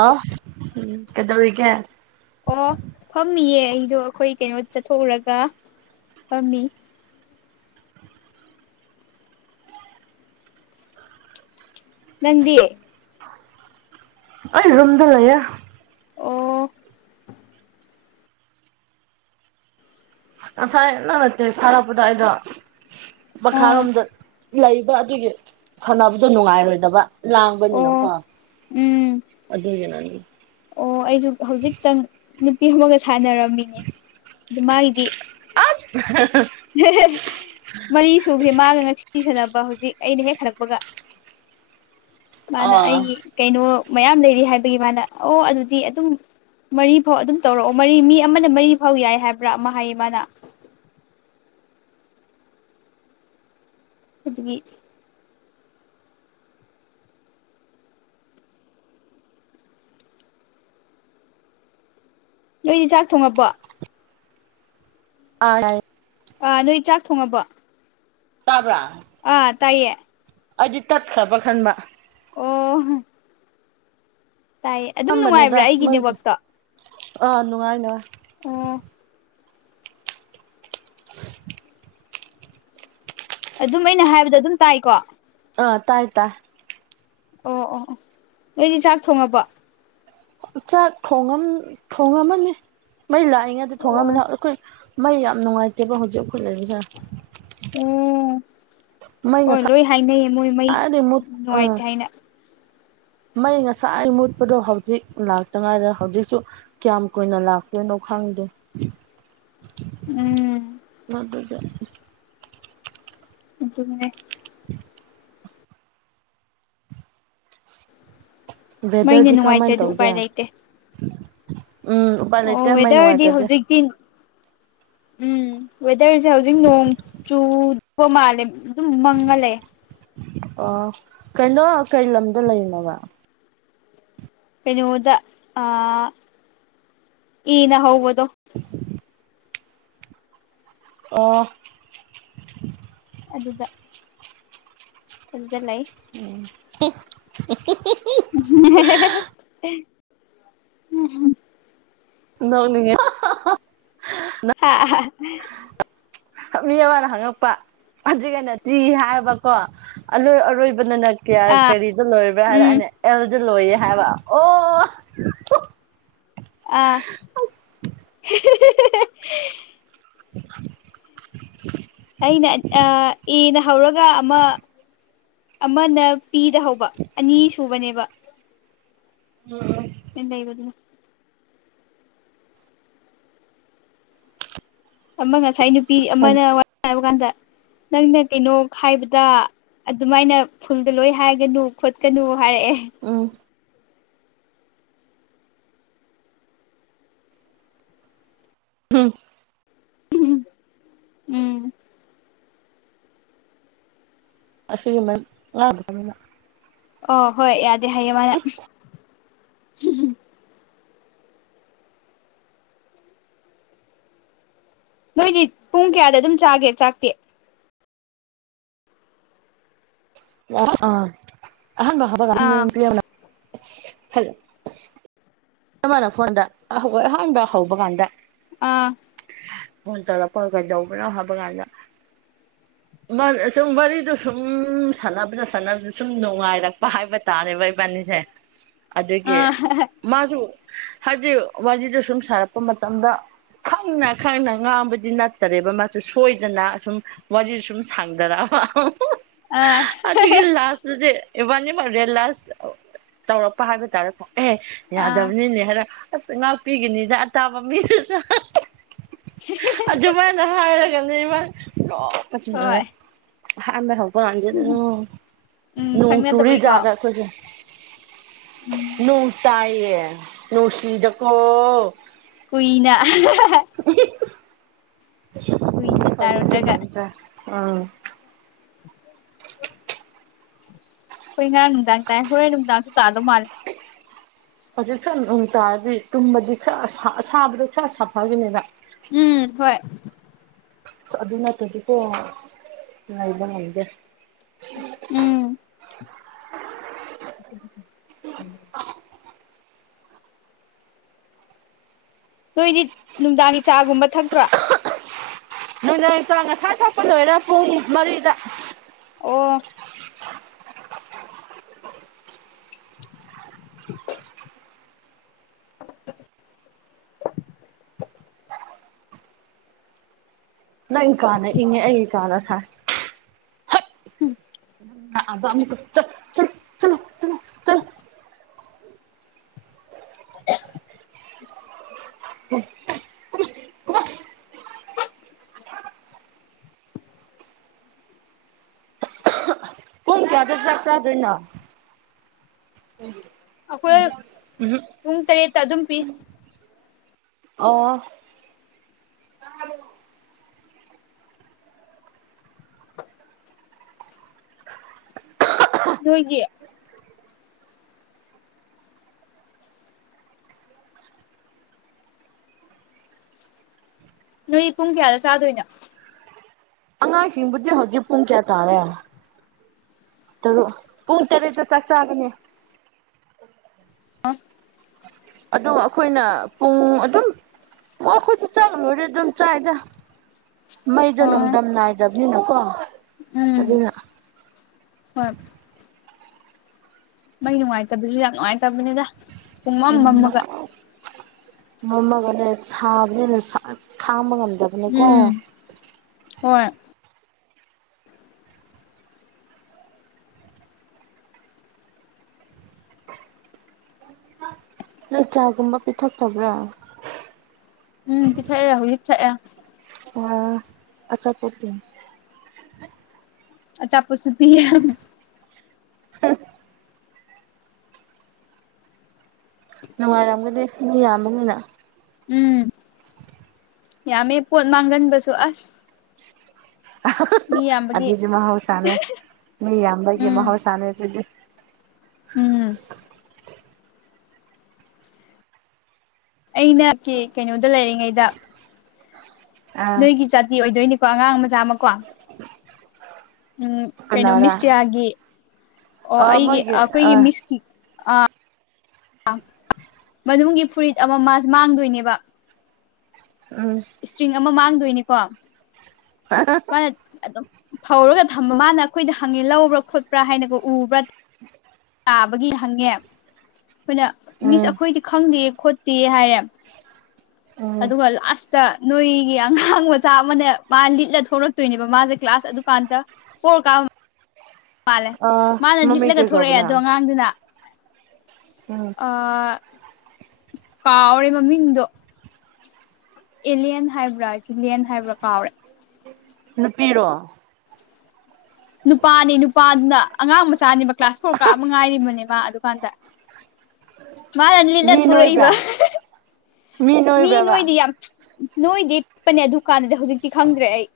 ꯑꯥ ꯎꯝ ꯀꯩꯗꯧꯔꯤꯒꯦ ꯑꯣ ꯐꯝꯃꯤꯌꯦ ꯑꯩꯗꯣ ꯑꯩꯈꯣꯏ ꯀꯩꯅꯣ ꯆꯠꯊꯣꯛꯎꯔꯒ ꯐꯝꯃꯤ ꯅꯪꯗꯤ ꯑꯩ ꯔꯨꯝꯗ ꯂꯩꯌꯦ ꯑꯣ ꯉꯁꯥꯏ ꯅꯪꯅ ꯇꯦꯛꯁ ꯊꯥꯔꯛꯄꯗꯣ ꯑꯩꯗꯣ ꯑꯥ ꯃꯈꯥꯔꯣꯝꯗ ꯂꯩꯕ ꯑꯗꯨꯒꯤ ꯁꯟꯅꯕꯗꯣ ꯅꯨꯡꯉꯥꯏꯔꯣꯏꯗꯕ ꯂꯥꯡꯕꯅꯤꯅꯀꯣ ꯑꯣ ꯎꯝ ꯑꯗꯨꯒꯤꯅꯅꯤ ꯑꯣ ꯑꯩꯖꯨ ꯍꯧꯖꯤꯛꯇꯪ ꯅꯨꯄꯤ ꯑꯃꯒ ꯁꯥꯟꯅꯔꯝꯃꯤꯅꯦ ꯑꯗꯣ ꯃꯥꯏꯗꯤ ꯍ ꯍ ꯍꯦ ꯍꯦ ꯃꯔꯤ ꯁꯨꯒ꯭ꯔꯦ ꯃꯥꯒ ꯉꯁꯤ ꯁꯥꯟꯅꯕ ꯍꯧꯖꯤꯛ ꯑꯩꯅ ꯍꯦꯛ ꯍꯜꯂꯛꯄꯒ ꯃꯥꯅ ꯑꯥ ꯑꯩꯒꯤ ꯀꯩꯅꯣ ꯃꯌꯥꯝ ꯂꯩꯔꯤ ꯍꯥꯏꯕꯒꯤ ꯃꯥꯅ ꯑꯣ ꯑꯗꯨꯗꯤ ꯑꯗꯨꯝ ꯃꯔꯤꯐꯥꯎ ꯑꯗꯨꯝ ꯇꯧꯔꯛꯑꯣ ꯃꯔꯤ ꯃꯤ ꯑꯃꯅ ꯃꯔꯤꯐꯥꯎ ꯌꯥꯏ ꯍꯥꯏꯕ꯭ꯔꯥ ꯃꯥ ꯍꯥꯏꯌꯦ ꯃꯥꯅ ꯑꯗꯨꯒꯤ ꯅꯣꯏꯗꯤ ꯆꯥꯛ ꯊꯣꯡꯉꯕꯣ ꯑꯥ ꯌꯥꯏꯌꯦ ꯑꯥ ꯅꯣꯏ ꯆꯥꯛ ꯊꯣꯡꯉꯕꯣ ꯇꯥꯕ꯭ꯔꯥ ꯑꯥ ꯇꯥꯏꯌꯦ ꯑꯩꯗꯤ ꯇꯠꯈ꯭ꯔꯕ ꯈꯟꯕ ꯑꯣ ꯇꯥꯏꯌꯦ ꯑꯗꯨꯝ ꯅꯨꯡꯉꯥꯏꯕ꯭ꯔ ꯑꯩꯒꯤ ꯅꯦꯠꯋꯥꯛꯇꯣ ꯑ ꯅꯨꯡꯉꯥꯏ ꯅꯨꯉꯥꯏ ꯑꯣ [inaudible] ꯑꯗꯨꯝ ꯑꯩꯅ ꯍꯥꯏꯕꯗꯣ ꯑꯗꯨꯝ ꯇꯥꯏꯀꯣ ꯑ ꯇꯥꯏ ꯇꯥꯢ ꯑꯣ ꯑꯣ ꯑꯣ ꯅꯣꯏꯗꯤ ꯆꯥꯛ ꯊꯣꯡꯉꯕꯣ ꯆꯥꯛ ꯊꯣꯡꯉꯝ ꯊꯣꯡꯉꯝꯃꯅꯤ ꯃꯩ ꯂꯥꯛꯏꯉꯩꯗ ꯊꯣꯡꯉꯝꯄꯅꯤ ꯑꯣ ꯑꯈꯣꯏ ꯃꯩ ꯌꯥꯝ ꯅꯨꯡꯉꯥꯏꯇꯦꯕ ꯍꯧꯖꯤꯛ ꯑꯈꯣꯏ ꯂꯩꯕꯖꯦ ꯑꯣ ꯃꯩ ꯍꯣꯏ ꯂꯣꯏ ꯍꯥꯏꯅꯩꯌꯦ ꯃꯣꯏ ꯃꯩ ꯉꯁꯥꯏꯗꯩ ꯃꯨꯠ ꯑꯥ ꯅꯨꯡꯉꯥꯏꯇꯦ ꯍꯥꯏꯅ ꯃꯩ ꯉꯁꯥꯏ ꯃꯨꯠꯄꯗꯣ ꯍꯧꯖꯤꯛ ꯂꯥꯛꯇꯉꯥꯏꯔꯦ ꯍꯧꯖꯤꯛꯁꯨ ꯀ꯭ꯌꯥꯝ ꯀꯨꯏꯅ ꯂꯥꯛꯇꯣꯏꯅꯣ ꯈꯪꯗꯦ ꯎꯝ ꯃꯗꯨꯗꯤ ꯑꯗꯨꯅꯤ [inaudible] ꯃꯩꯅ ꯋꯦꯗꯔꯗꯤ ꯀꯔꯝꯃꯥꯏꯟ ꯅꯨꯡꯉꯥꯏꯇ꯭ꯔꯗꯤ ꯇꯧꯒꯦ ꯎꯄꯥꯏ ꯂꯩꯇꯦ ꯎꯝ ꯎꯄꯥꯏ ꯑꯣ ꯂꯩꯇꯦ ꯃꯩ ꯋꯦꯗꯔꯗꯤ ꯅꯨꯡꯉꯥꯏꯇ꯭ꯔꯗꯤ ꯍꯧꯖꯤꯛꯇꯤ ꯎꯝ ꯋꯦꯗꯔꯖꯦ ꯍꯧꯖꯤꯛ ꯅꯣꯡ ꯆꯨ ꯗꯣꯕ ꯃꯥꯜꯂꯦ ꯑꯗꯨꯝ ꯃꯪꯉ ꯂꯩꯑꯦ ꯑꯣ ꯀꯅꯣ ꯀꯩ ꯂꯝꯗ ꯂꯩꯔꯤꯅꯣꯕ ꯀꯩꯅꯣꯗ ꯑꯥ ꯑꯦꯅ ꯍꯧꯕꯗꯣ ꯑꯥ ꯑꯗꯨꯗ ꯑꯗꯨꯗ ꯂꯩ ꯎꯝ [unintelligible] [unintelligible] ꯍꯦ ꯍꯦ ꯅꯣꯛꯅꯤꯡꯉꯦ ꯍ ꯍꯥ ꯃꯤ ꯑꯃꯅ ꯍꯪꯉꯛꯄ ꯑꯗꯨꯒꯤ ꯑꯩꯅ ꯇ꯭ꯔꯤ ꯍꯥꯏꯔꯕꯀꯣ ꯑꯂꯣꯏ ꯑꯔꯣꯏ ꯄꯨꯟꯅꯅ ꯀ꯭ꯌꯥ ꯑꯥ ꯀꯔꯤꯗ ꯂꯣꯏꯕ꯭ꯔꯥ ꯍꯥꯏꯔ ꯎꯝ ꯑꯩꯅ ꯑꯦꯜꯗ ꯂꯣꯏꯌꯦ ꯍꯥꯏꯕ ꯑꯣ ꯑꯥ ꯑꯁ ꯍꯦ ꯍꯦ ꯍꯦ ꯍꯦ [inaudible] [inaudible] ꯑꯩꯅ ꯑ ꯑꯦꯅ ꯍꯧꯔꯒ ꯑꯃ ꯑꯃꯅ ꯄꯤꯗ ꯍꯧꯕ ꯑꯅꯤ ꯁꯨꯕꯅꯦꯕ ꯎꯝ ꯑꯦꯟ ꯑꯩꯕꯗꯣ [unintelligible] ꯑꯃ ꯉꯁꯥꯏ ꯅꯨꯄꯤ ꯎꯝ ꯑꯃꯅ ꯋꯥꯔꯤ ꯁꯥꯟꯅꯕ ꯀꯥꯟꯗ ꯅꯪꯅ ꯀꯩꯅꯣ ꯈꯥꯏꯕꯗ ꯑꯗꯨꯃꯥꯏꯅ ꯐꯨꯜꯗ ꯂꯣꯏ ꯍꯥꯏꯒꯅꯨ ꯈꯣꯠꯀꯅꯨ ꯍꯥꯏꯔꯛꯑꯦ ꯎꯝ ꯍꯝ ꯎꯝ ꯎꯝ ꯁꯤꯒꯤꯃ ꯉ [unintelligible] ꯑꯣ ꯍꯣꯏ ꯌꯥꯗꯦ ꯍꯥꯏꯌꯦ ꯃꯥꯅ ꯅꯣꯏꯗꯤ ꯄꯨꯡ ꯀꯌꯥꯗ ꯑꯗꯨꯝ ꯆꯥꯒꯦ ꯆꯥꯛꯇꯤ ꯑ ꯑ ꯑꯍꯥꯟꯕ ꯍꯥꯕ ꯑꯥ ꯀꯅ ꯍꯂꯣ [unintelligible] ꯑꯃꯅ ꯐꯣꯟꯗ ꯑꯍꯧ ꯑꯍꯥꯟꯕ ꯍꯧꯕ ꯀꯥꯟꯗ ꯑꯥ ꯐꯣꯟ ꯇꯧꯔꯛꯄ ꯀꯩꯗꯧꯕꯅꯣ ꯍꯥꯏꯕ ꯀꯥꯟꯗ [inaudible] ꯁꯨꯝ ꯋꯥꯔꯤꯗꯨ ꯁꯨꯝ ꯁꯥꯟꯅꯕꯗ ꯁꯥꯟꯅꯕꯗ ꯁꯨꯝ ꯅꯨꯡꯉꯥꯏꯔꯛꯄ ꯍꯥꯏꯕ ꯇꯥꯔꯦꯕ ꯏꯕꯥꯅꯤꯁꯦ [inaudible] ꯑꯗꯒꯤ ꯑꯥ ꯃꯥꯁꯨ ꯍꯥꯏꯕꯗꯤ ꯋꯥꯔꯤꯗꯣ ꯁꯨꯝ ꯁꯥꯔꯛꯄ ꯃꯇꯝꯗ ꯈꯪꯅ ꯈꯪꯅ ꯉꯥꯡꯕꯗꯤ ꯅꯠꯇꯔꯦꯕ ꯃꯥꯁꯨ ꯁꯣꯏꯗꯅ ꯑꯁꯨꯝ ꯋꯥꯔꯤ ꯁꯨꯝ ꯁꯥꯡꯗꯔꯛꯑꯕ ꯑꯥ ꯑꯗꯨꯒꯤ ꯂꯥꯁꯇꯗꯤ ꯏꯕꯥꯟꯅꯤ ꯍꯣꯔꯦꯟ ꯂꯥꯏꯁ ꯆꯥꯎꯧꯔꯛꯄ ꯍꯥꯏꯕ ꯇꯥꯔꯦꯀꯣ ꯑꯦꯍꯦ ꯌꯥ ꯑꯥ ꯃꯤꯅꯦ ꯍꯥꯏꯔ ꯑꯁ ꯉꯥꯛꯄꯤꯒꯅꯤꯗ ꯑꯇꯥꯕ ꯃꯤꯗꯨꯁꯨ ꯑꯗꯨꯃꯥꯏꯅ ꯍꯥꯏꯔꯒꯅꯦ ꯏꯕꯥ ꯅꯣꯛꯄꯁꯤ ꯍꯣꯏ ꯂꯣꯏꯔꯦ ꯑꯍꯥꯟꯕ ꯍꯧꯕ ꯒꯥꯟꯁꯤꯗ ꯎꯝ ꯅꯣꯡ ꯇꯨꯔꯤ ꯈꯪꯅꯗꯕꯩꯀꯣ ꯖꯥꯠꯕ ꯑꯩꯈꯣꯏꯁꯦ ꯎꯝ ꯅꯣꯡ ꯇꯥꯏꯌꯦ ꯅꯨꯡꯁꯤꯗꯀꯣ ꯀꯨꯏꯅ ꯎ [unintelligible] ꯀꯨꯏꯅ ꯇꯥꯔꯨꯗ꯭ꯔꯒ ꯎꯝ ꯍꯣꯏ ꯉꯔꯥꯡ ꯅꯨꯡꯗꯥꯡ ꯇꯥꯏ ꯍꯣꯔꯣꯏ ꯅꯨꯡꯗꯥꯡꯗꯁꯨ ꯇꯥꯗꯧ ꯃꯥꯜꯂꯦ ꯍꯧꯖꯤꯛ ꯈ꯭ꯔ ꯅꯨꯡ ꯇꯥꯔꯗꯤ ꯇꯨꯝꯕꯗꯤ ꯈꯔ ꯑꯁꯥ ꯑꯁꯥꯕꯗꯣ ꯈꯔ ꯁꯥꯐꯒꯤꯅꯦꯕ ꯎꯝ ꯍꯣꯏ ꯑꯗꯨ ꯅꯠꯇꯗꯤꯀꯣ ꯂꯩꯕ ꯉꯝꯗꯦ ꯎꯝ ꯅꯣꯏꯗꯤ ꯅꯨꯡꯗꯥꯡꯒꯤ ꯆꯥꯒꯨꯝꯕ ꯊꯛꯇ꯭ꯔꯣ ꯅꯨꯏꯗꯥꯡ ꯆꯥꯡ ꯉꯁꯥꯏ ꯊꯛꯄ ꯂꯣꯏꯔꯥ ꯄꯨꯡ ꯃꯔꯤꯗ ꯑꯣ [inaudible] [inaudible] ꯅꯪ ꯀꯥꯅ ꯏꯪꯉꯦ ꯑꯩ ꯀꯥꯅ ꯁꯥꯏ ꯎꯝ ꯑꯗ ꯑꯃꯛꯀ ꯆ ꯆ ꯀꯥꯗ ꯆꯥꯛ ꯆꯥꯗꯣꯏꯅꯣ ꯑꯩꯈꯣꯏ ꯎꯝ ꯄꯨꯡ ꯇꯔꯦꯠꯇꯥ ꯑꯗꯨꯝ ꯄꯤ ꯑꯣ ꯅꯣꯏꯒꯤ ꯅꯣꯏ ꯄꯨꯡ ꯀ꯭ꯌꯥꯗ ꯆꯥꯗꯣꯏꯅꯣ ꯑꯉꯥꯡꯁꯤꯡꯕꯨꯗꯤ ꯍꯧꯖꯤꯛ ꯄꯨꯡ ꯀꯌꯥ ꯇꯥꯔꯦ ꯇꯔꯨꯛ ꯄꯨꯡ ꯇꯔꯦꯠꯇ ꯆꯥꯛ ꯆꯥꯒꯅꯤ ꯑꯣ ꯑꯗꯨ ꯑꯈꯣꯏꯅ ꯄꯨꯡ ꯑꯗꯨꯝ ꯑꯈꯣꯏꯗꯤ ꯆꯥꯛ ꯂꯣꯢꯔꯦ ꯑꯗꯨꯝ ꯆꯥꯏꯗ ꯃꯩꯗꯣ ꯑꯣ ꯅꯣꯡꯗꯝ ꯅꯥꯏꯗꯝꯅꯤꯅꯀꯣ ꯎꯝ ꯑꯗꯨꯅ ꯍꯣꯏ ꯃꯩ ꯅꯨꯡꯉꯥꯏꯇꯕꯖꯤ ꯌꯥꯝ ꯅꯨꯡꯉꯥꯏꯇꯕꯅꯤꯗ ꯄꯨꯡꯃꯝ ꯎꯝ ꯃꯝꯃꯒ [unintelligible] ꯃꯝꯃꯒꯅꯦ ꯁꯥꯕꯅꯤꯅ ꯈꯥꯡꯕ ꯉꯝꯗꯕꯅꯦꯀꯣ ꯎꯝ ꯍꯣꯏ ꯅꯣꯢ ꯆꯥꯒꯨꯝꯕ ꯄꯤꯊꯛꯇꯕ꯭ꯔꯥ ꯎꯝ ꯄꯤꯊꯛꯑꯦ ꯍꯧꯖꯤꯛ ꯊꯛꯑꯦ ꯑꯣ ꯑꯆꯥꯄꯣꯠꯇꯤ ꯑꯆꯥꯄꯣꯠꯁꯨ ꯄꯤꯌꯦ [unintelligible] ꯅꯨꯡꯉꯥꯏꯔꯝꯒꯅꯤ ꯃꯤ ꯌꯥꯝꯕꯅꯤꯅ ꯎꯝ ꯌꯥꯝꯃꯦ ꯄꯣꯠ ꯃꯥꯡꯒꯟꯕꯁꯨ ꯑꯁ ꯃꯤ ꯌꯥꯝꯕꯒꯤ ꯑꯗꯨꯗꯤ ꯃꯍꯧꯁꯥꯅꯦ ꯃꯤ ꯌꯥꯝꯕꯒꯤ ꯎꯝ ꯃꯍꯧꯁꯥꯅꯦ ꯑꯗꯨꯗꯤ ꯎꯝ ꯑꯩꯅ ꯀꯤ ꯀꯩꯅꯣꯗ ꯂꯩꯔꯤꯉꯩꯗ ꯑꯥ ꯅꯣꯏꯒꯤ ꯖꯥꯇꯤ ꯑꯣꯏꯗꯣꯏꯅꯤꯀꯣ ꯑꯉꯥꯡ ꯃꯆꯥ ꯑꯃꯀꯣ ꯎꯝ ꯀꯩꯅꯣ ꯀꯅꯥꯔꯥ ꯃꯤꯁꯇꯤꯌꯥꯒꯤ ꯑꯣ ꯑꯥ ꯑꯩꯒꯤ ꯃꯣꯏꯒꯤ ꯑꯈꯣꯏꯒꯤ ꯑꯥ ꯃꯤꯁꯀꯤ ꯑꯥ ꯃꯅꯨꯡꯒꯤ ꯐꯨꯔꯤꯠ ꯑꯃ ꯃꯥꯁ ꯃꯥꯡꯗꯣꯏꯅꯦꯕ ꯎꯝ ꯏꯁꯇ꯭ꯔꯤꯡ ꯑꯃ ꯃꯥꯡꯗꯣꯏꯅꯤꯀꯣ [unintelligible] ꯃꯥꯅ ꯑꯗꯨꯝ ꯐꯧꯔꯒ ꯊꯝꯕ ꯃꯥꯅ ꯑꯈꯣꯏꯗ ꯍꯪꯉꯦ ꯂꯧꯕ꯭ꯔꯥ ꯈꯣꯠꯄ꯭ꯔꯥ ꯍꯥꯏꯅꯒꯣ ꯎꯕ꯭ꯔꯥ ꯇꯥꯕꯒꯤ ꯍꯪꯉꯦ ꯑꯈꯣꯏꯅ ꯃꯤꯁ ꯎꯝ ꯑꯈꯣꯏꯗꯤ ꯈꯪꯗꯤꯌꯦ ꯈꯣꯠꯇꯤꯌꯦ ꯍꯥꯏꯌꯦ ꯎꯝ ꯑꯗꯨꯒ ꯂꯥꯁꯇ ꯅꯣꯏꯒꯤ ꯑꯉꯥꯡ ꯃꯆꯥ ꯑꯃꯅ ꯃꯥ ꯂꯤꯠꯂ ꯊꯣꯛꯂꯛꯇꯣꯏꯅꯦꯕ ꯃꯥꯁꯦ ꯀ꯭ꯂꯥꯁ ꯑꯗꯨꯀꯥꯟꯗ ꯐꯣꯔ ꯀꯥꯞꯕ ꯃꯥꯜꯂꯦ ꯑ ꯃꯥꯅ ꯃꯃꯤꯡ ꯂꯤꯠꯂꯒ ꯀꯩ ꯀꯧꯕ ꯊꯣꯔꯛꯑꯦ ꯑꯗꯣ ꯅꯪ ꯑꯉꯥꯡꯗꯨꯅ ꯎꯝ ꯑꯥ ꯀꯥꯎꯔꯦ ꯃꯃꯤꯡꯗꯨ ꯑꯦꯂꯦꯟ ꯍꯥꯏꯕ꯭ꯔꯥ [unintelligible] ꯍꯥꯏꯕ꯭ꯔꯥ ꯀꯥꯎꯔꯦ ꯅꯨꯄꯤꯔꯣ ꯅꯨꯄꯥꯅꯤ ꯅꯨꯄꯥꯗꯨꯅ ꯑꯉꯥꯡ ꯃꯆꯥꯅꯦꯕ ꯀ꯭ꯂꯥꯁ ꯐꯣꯔ ꯀꯥꯕ ꯉꯥꯏꯔꯤꯕꯅꯦꯕ ꯃꯥ ꯑꯗꯨꯀꯥꯟꯗ ꯃꯥꯅ ꯂꯤꯠꯂ ꯃꯤ ꯊꯨꯔꯛꯏꯕ ꯅꯣꯏꯕ꯭ꯔꯥ ꯃꯤ ꯅꯣꯏꯗꯤ ꯌꯥꯝ ꯅꯣꯏꯗꯦ ꯄꯤꯛꯄꯅꯦ ꯑꯗꯨꯀꯥꯟꯗꯗꯤ ꯍꯧꯖꯤꯛꯇꯤ ꯈꯪꯗ꯭ꯔꯦ ꯑꯩ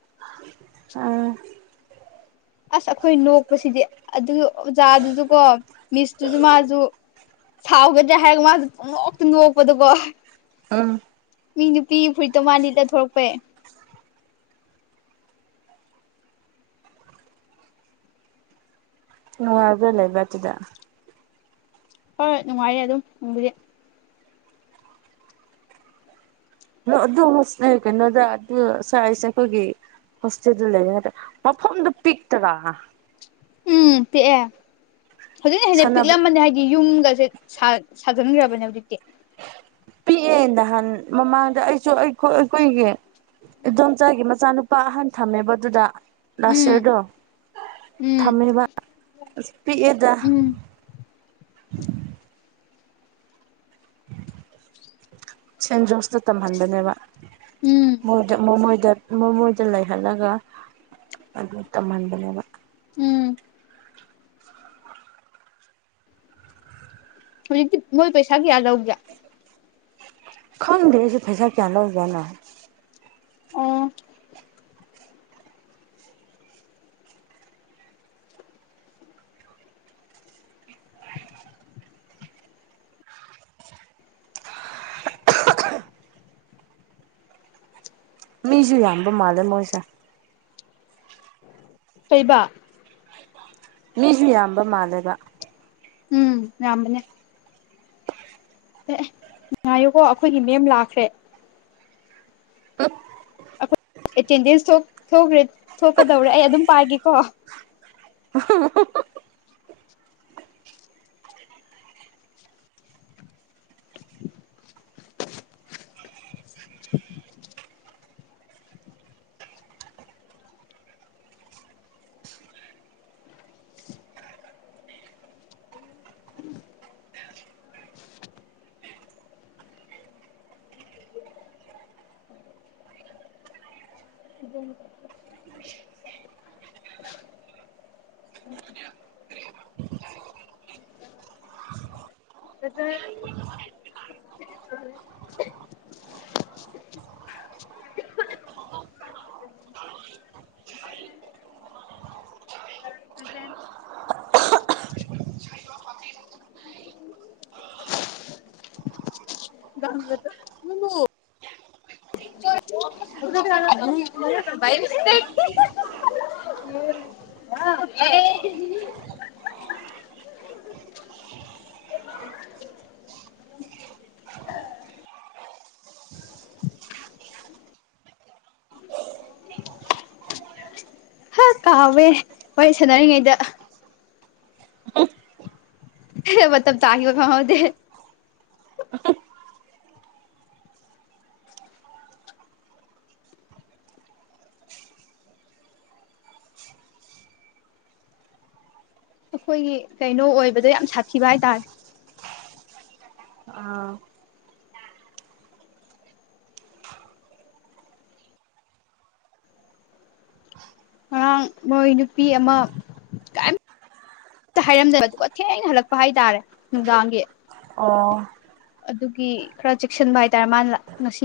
ꯎꯝ ꯑꯁ ꯑꯩꯈꯣꯏ ꯅꯣꯛꯄꯁꯤꯗꯤ ꯑꯗꯨꯒꯤ ꯑꯣꯖꯥꯗꯨꯁꯨ ꯀꯣ ꯃꯤꯁꯇꯨꯁꯨ ꯃꯥꯁꯨ ꯁꯥꯎꯒꯗ꯭ꯔ ꯍꯥꯏꯔꯒ ꯃꯥꯁꯨ ꯄꯨꯡꯅꯣꯛꯇ ꯅꯣꯛꯄꯗꯨꯀꯣ ꯎꯝ ꯃꯤ ꯅꯨꯄꯤ ꯐꯨꯔꯤꯠꯇꯣ ꯃꯥ ꯂꯤꯠꯂ ꯊꯣꯔꯛꯄꯩ ꯅꯨꯡꯉꯥꯏꯕ꯭ꯔꯥ ꯂꯩꯕ ꯑꯗꯨꯗ ꯍꯣꯏ ꯅꯨꯡꯉꯥꯏꯌꯦ ꯑꯗꯨꯝ ꯅꯨꯡꯕꯨꯗꯤ ꯑꯗꯨ ꯍꯣꯁꯇꯦꯜ ꯀꯩꯅꯣꯗ ꯑꯗꯨ ꯁ꯭ꯋꯥꯏꯁꯦ ꯑꯩꯈꯣꯏꯒꯤ ꯍꯣꯁꯇꯦꯜꯗꯨ ꯂꯩ [unintelligible] ꯃꯐꯝꯗꯨ ꯄꯤꯛꯇꯔ ꯎꯝ ꯄꯤꯛꯑꯦ ꯍꯧꯖꯤꯛꯅ ꯍꯦꯟꯅ ꯁꯥꯟꯅꯕ ꯄꯤꯛꯂꯝꯃꯅꯤ ꯍꯥꯏꯗꯤ ꯌꯨꯝꯒꯁꯦ ꯁꯥ ꯁꯥꯖꯤꯟꯈ꯭ꯔꯕꯅꯦ ꯍꯧꯖꯤꯛꯇꯤ ꯄꯤꯛꯑꯦ ꯅꯍꯥꯟ ꯃꯃꯥꯡꯗ ꯑꯩꯁꯨ ꯑꯩ ꯑꯩꯈꯣꯏꯒꯤ ꯏꯟꯗꯣꯝꯆꯥꯒꯤ ꯃꯆꯥꯅꯨꯄꯥ ꯑꯍꯟ ꯊꯝꯃꯦꯕ ꯑꯗꯨꯗ ꯂꯥꯁ ꯎꯝ ꯌꯔꯗꯣ ꯎꯝ ꯊꯝꯃꯦꯕ ꯑꯁ ꯄꯤꯛꯑꯦꯗ ꯎꯝ ꯁꯦꯟꯖꯣꯁꯇ ꯇꯝꯍꯟꯕꯅꯦꯕ ꯎꯝ ꯃꯣꯏꯗ ꯃꯣꯃꯣꯏꯗ ꯃꯃꯣꯏꯗ ꯂꯩꯍꯜꯂꯒ ꯑꯗꯨ ꯇꯝꯍꯟꯕꯅꯦꯕ ꯎꯝ ꯍꯧꯖꯤꯛꯇꯤ ꯃꯣꯏ ꯄꯩꯁꯥ ꯀꯌꯥ ꯂꯧꯒꯦ ꯈꯪꯗꯦ ꯑꯩꯁꯨꯦ ꯄꯩꯁꯥ ꯀꯌꯥ ꯂꯧꯖꯥꯠꯅꯣ ꯑꯣ ꯃꯤꯁꯨ ꯌꯥꯝꯕ ꯃꯥꯜꯂꯦ ꯃꯣꯏꯁꯦ ꯀꯩꯕ ꯃꯤꯁꯨ ꯌꯥꯝꯕ ꯃꯥꯜꯂꯦꯕ ꯎꯝ ꯌꯥꯝꯕꯅꯦ ꯑꯦ ꯑꯦ ꯉꯥꯏꯌꯨꯀꯣ ꯑꯩꯈꯣꯏꯒꯤ ꯃꯦꯝ ꯂꯥꯛꯈ꯭ꯔꯦ ꯑꯩꯈꯣꯏ ꯑꯦꯇꯦꯟꯗꯦꯟꯁ ꯊꯣꯛ ꯊꯣꯛꯈ꯭ꯔꯦ ꯊꯣꯛꯀꯗꯧꯔꯦ ꯑꯩ ꯑꯗꯨꯝ ꯄꯥꯏꯒꯦꯀꯣ [unintelligible] [unintelligible] ꯍꯥ ꯀꯥꯎꯋꯦ ꯋꯥꯔꯤ ꯁꯥꯟꯅꯔꯤꯉꯩꯗ ꯃꯇꯝ ꯇꯥꯒꯤꯕ ꯈꯪꯍꯧꯗꯦ ꯑꯩꯈꯣꯏꯒꯤ ꯀꯩꯅꯣ ꯑꯣꯏꯕꯗ ꯌꯥꯝ ꯁꯥꯊꯤꯕ ꯍꯥꯏꯇꯥꯔꯦ ꯑꯥ ꯉꯔꯥꯡ ꯃꯣꯏ ꯅꯨꯄꯤ ꯑꯃ ꯀꯩꯝ ꯇ ꯍꯥꯏꯔꯝꯗꯕ ꯑꯗꯨꯒ ꯊꯦꯡꯅ ꯍꯜꯂꯛꯄ ꯍꯥꯏꯇꯥꯔꯦ ꯅꯨꯡꯗꯥꯡꯒꯤ ꯑꯣ ꯑꯗꯨꯒꯤ ꯈꯔ ꯆꯦꯛꯁꯤꯟꯕ ꯍꯥꯏꯇꯥꯔꯦ ꯃꯥꯅ ꯉꯁꯤ